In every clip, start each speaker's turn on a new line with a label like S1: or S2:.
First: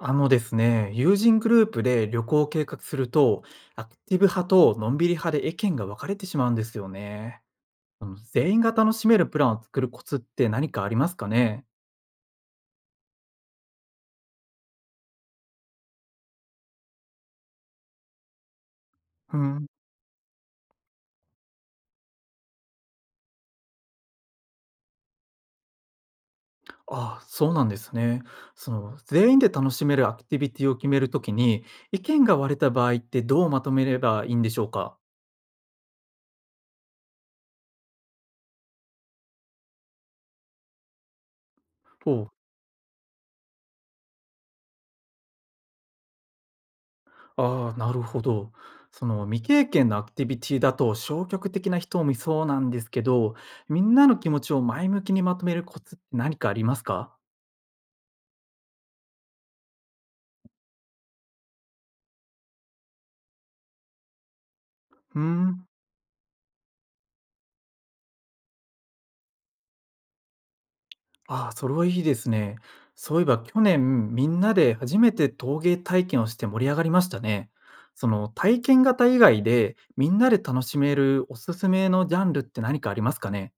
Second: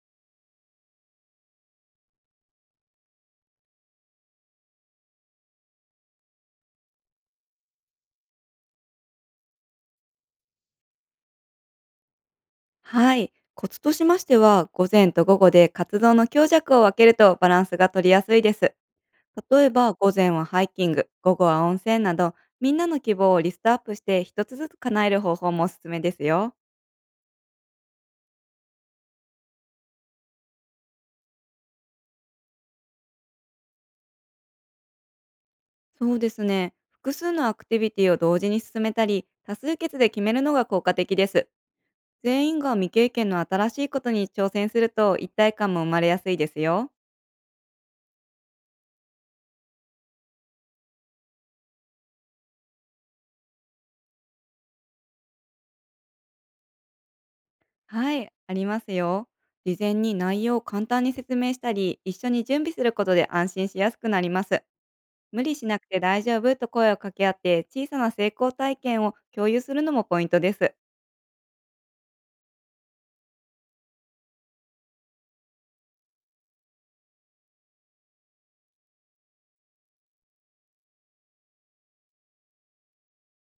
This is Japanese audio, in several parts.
S1: あのですね、友人グループで旅行を計画すると、アクティブ派とのんびり派で意見が分かれてしまうんですよね。全員が楽しめるプランを作るコツって何かありますかね？
S2: はい。コツとしましては、午前と午後で活動の強弱を分けるとバランスが取りやすいです。
S1: う
S2: 例
S1: ん。
S2: えば、午前はハイキング、午後は温泉など、みんなの希望をリストアップして一つずつ叶える方法もおすすめですよ。
S1: ああ、そうなんですね。その、全員で楽しめるアクティビティを決めるときに、意見が割れた場合ってどうまとめればいいんでしょうか？
S2: そうですね。複数のアクティビティを同時に進めたり、多数決で決めるのが効果的です。全員が未経験の新しいことに挑戦すると一体感も生まれやすいですよ。
S1: ああ、なるほど。その未経験のアクティビティだと消極的な人もいそうなんですけど、みんなの気持ちを前向きにまとめるコツって何かありますか？
S2: はい、ありますよ。事前に内容を簡単に説明したり、一緒に準備することで安心しやすくなります。
S1: うー
S2: 無理し
S1: ん。
S2: なくて大丈夫と声を掛け合って、小さな成功体験を共有するのもポイントです。
S1: ああ、それはいいですね。そういえば去年みんなで初めて陶芸体験をして盛り上がりましたね。その体験型以外でみんなで楽しめるおすすめのジャンルって何かありますかね？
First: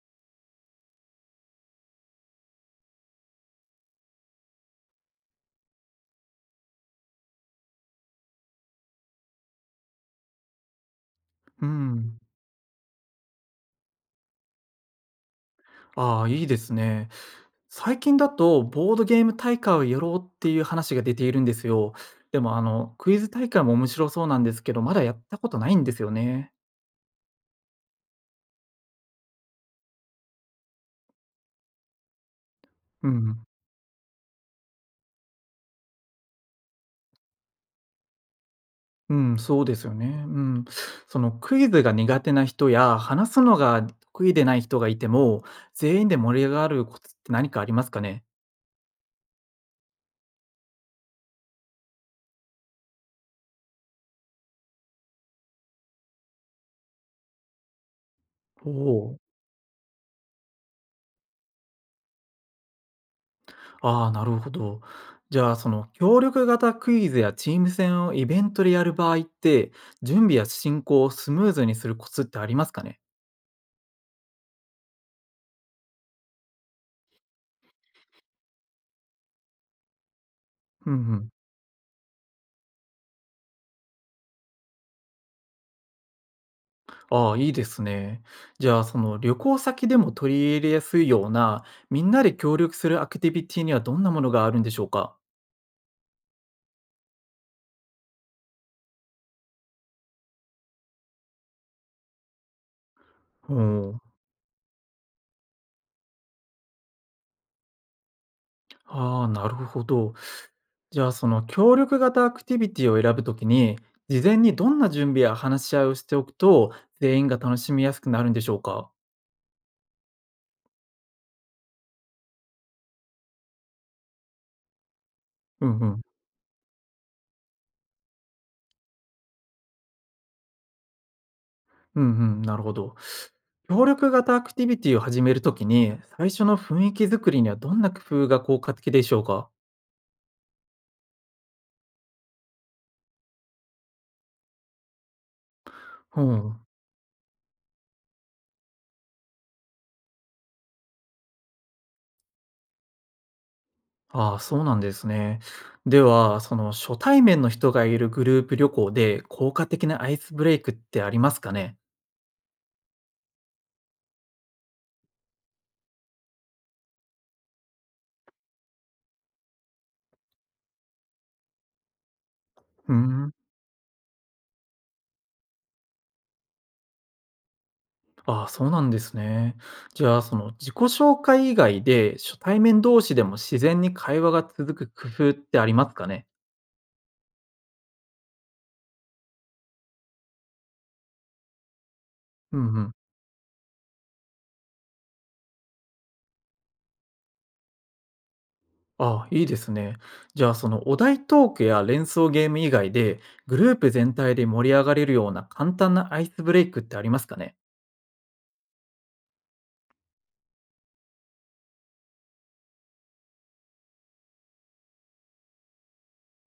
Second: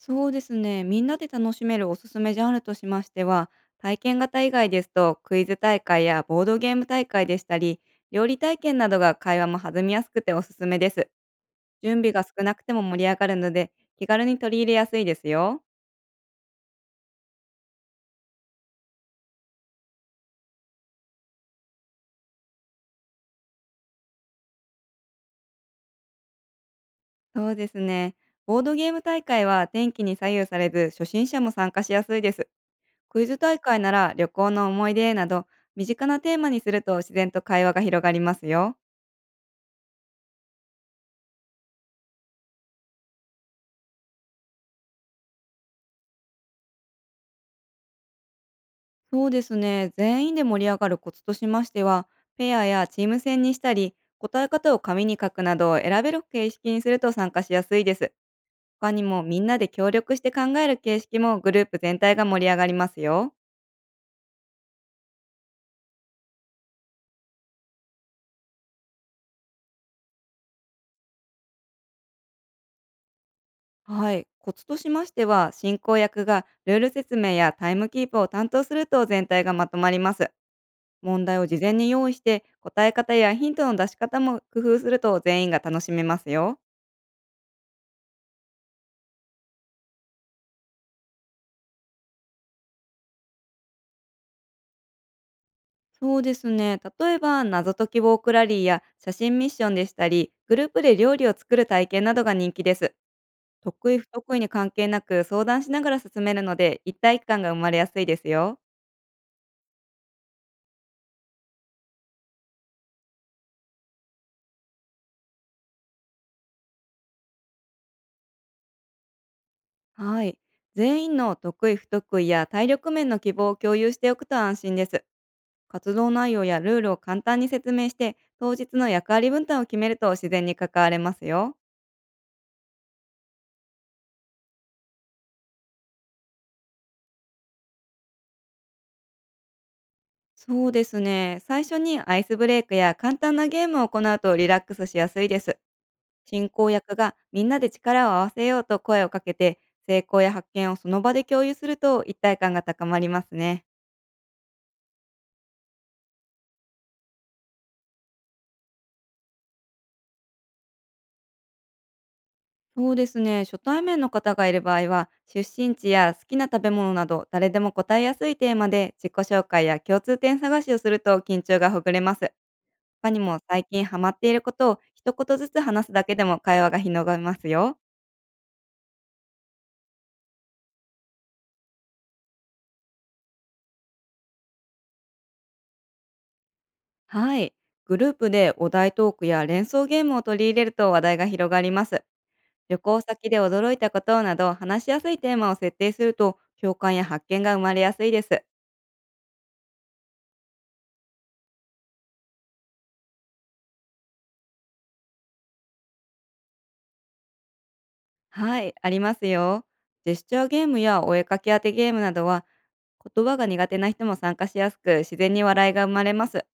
S2: そうですね、みんなで楽しめるおすすめジャンルとしましては、体験型以外ですと、クイズ大会やボードゲーム大会でしたり、料理体験などが会話も弾みやすくておすすめです。
S1: う
S2: 準備
S1: ん。
S2: が少なくても盛り上がるので、気軽に取り入れやすいですよ。
S1: ああ、いいですね。最近だと、ボードゲーム大会をやろうっていう話が出ているんですよ。でも、クイズ大会も面白そうなんですけど、まだやったことないんですよね。
S2: そうですね。ボードゲーム大会は天気に左右されず、初心者も参加しやすいです。
S1: う
S2: クイズ
S1: ん。
S2: 大会なら旅行の思い出など、身近なテーマにすると自然と会話が広がりますよ。
S1: うん、そうですよね。うん。そのクイズが苦手な人や、話すのが得意でない人がいても、全員で盛り上がるコツって何かありますかね？
S2: そうですね。全員で盛り上がるコツとしましては、ペアやチーム戦にしたり、答え方を紙に書くなどを選べる形式にすると参加しやすいです。
S1: お
S2: 他に
S1: お、
S2: もみんなで協力して考える形式もグループ全体が盛り上がりますよ。
S1: ああ、なるほど。じゃあ、その協力型クイズやチーム戦をイベントでやる場合って、準備や進行をスムーズにするコツってありますかね？
S2: はい、コツとしましては、進行役がルール説明やタイムキープを担当すると全体がまとまります。
S1: うんう
S2: 問
S1: ん。
S2: 題を事前に用意して、答え方やヒントの出し方も工夫すると全員が楽しめますよ。
S1: ああ、いいですね。じゃあ、その旅行先でも取り入れやすいような、みんなで協力するアクティビティにはどんなものがあるんでしょうか？
S2: そうですね、例えば謎解きウォークラリーや写真ミッションでしたり、グループで料理を作る体験などが人気です。
S1: う
S2: 得意
S1: ん。
S2: 不得意に関係なく相談しながら進めるので、一体感が生まれやすいですよ。
S1: ああ、なるほど。じゃあ、その協力型アクティビティを選ぶときに、事前にどんな準備や話し合いをしておくと、全員が楽しみやすくなるんでしょうか？
S2: はい。全員の得意不得意や体力面の希望を共有しておくと安心です。
S1: うんう
S2: 活
S1: ん。
S2: 動内容やルールを簡単に説明して、当日の役割分担を決めると自然に関われますよ。
S1: うんうん。なるほど。協力型アクティビティを始めるときに、最初の雰囲気作りにはどんな工夫が効果的でしょうか？
S2: そうですね。最初にアイスブレイクや簡単なゲームを行うとリラックスしやすいです。
S1: う
S2: 進
S1: ん。
S2: 行役がみんなで力を合わせようと声をかけて、成功や発見をその場で共有すると一体感が高まりますね。
S1: ああ、そうなんですね。では、その初対面の人がいるグループ旅行で効果的なアイスブレイクってありますかね？
S2: そうですね。初対面の方がいる場合は、出身地や好きな食べ物など、誰でも答えやすいテーマで自己紹介や共通点探しをすると緊張がほぐれます。
S1: うー
S2: 他に
S1: ん。
S2: も最近ハマっていることを一言ずつ話すだけでも会話が広がりますよ。
S1: ああ、そうなんですね。じゃあ、その自己紹介以外で初対面同士でも自然に会話が続く工夫ってありますかね？
S2: はい。グループでお題トークや連想ゲームを取り入れると話題が広がります。
S1: うん
S2: 旅
S1: うん。
S2: 行先で驚いたことなど、話しやすいテーマを設定すると、共感や発見が生まれやすいです。
S1: ああ、いいですね。じゃあ、そのお題トークや連想ゲーム以外でグループ全体で盛り上がれるような簡単なアイスブレイクってありますかね？
S2: はい、ありますよ。ジェスチャーゲームやお絵かき当てゲームなどは、言葉が苦手な人も参加しやすく、自然に笑いが生まれます。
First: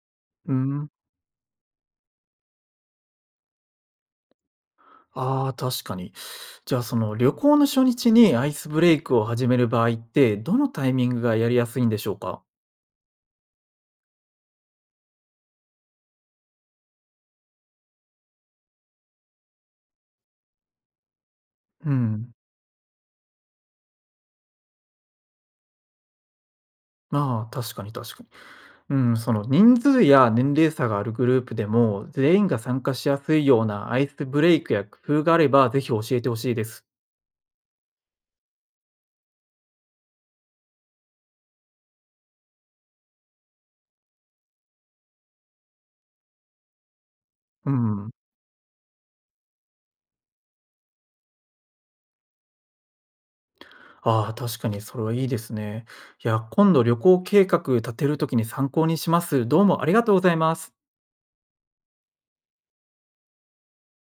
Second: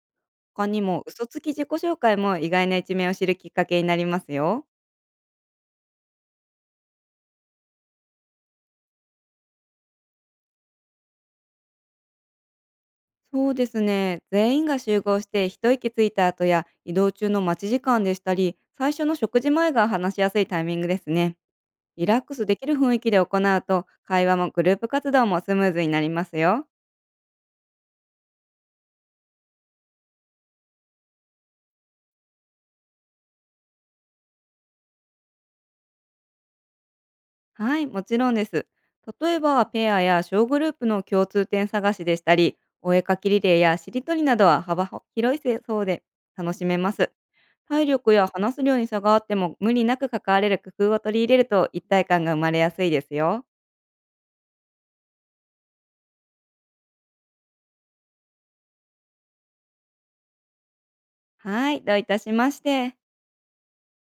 S1: うー
S2: 他に
S1: ん。
S2: も、嘘つき自己紹介も意外な一面を知るきっかけになりますよ。
S1: ああ、確かに。じゃあ、その旅行の初日にアイスブレイクを始める場合って、どのタイミングがやりやすいんでしょうか？
S2: そうですね。全員が集合して一息ついた後や移動中の待ち時間でしたり、最初の食事前が話しやすいタイミングですね。
S1: う
S2: リラック
S1: ん。
S2: スできる雰囲気で行うと、会話もグループ活動もスムーズになりますよ。
S1: まあ、確かに確かに。うん、その人数や年齢差があるグループでも、全員が参加しやすいようなアイスブレイクや工夫があれば、ぜひ教えてほしいです。
S2: はい、もちろんです。例えば、ペアや小グループの共通点探しでしたり、お絵かきリレーやしりとりなどは幅広いそうで楽しめます。
S1: う
S2: 体
S1: ん。
S2: 力や話す量に差があっても無理なく関われる工夫を取り入れると一体感が生まれやすいですよ。
S1: ああ、確かにそれはいいですね。いや、今度旅行計画立てるときに参考にします。どうもありがとうございます。
S2: はい、どういたしまして。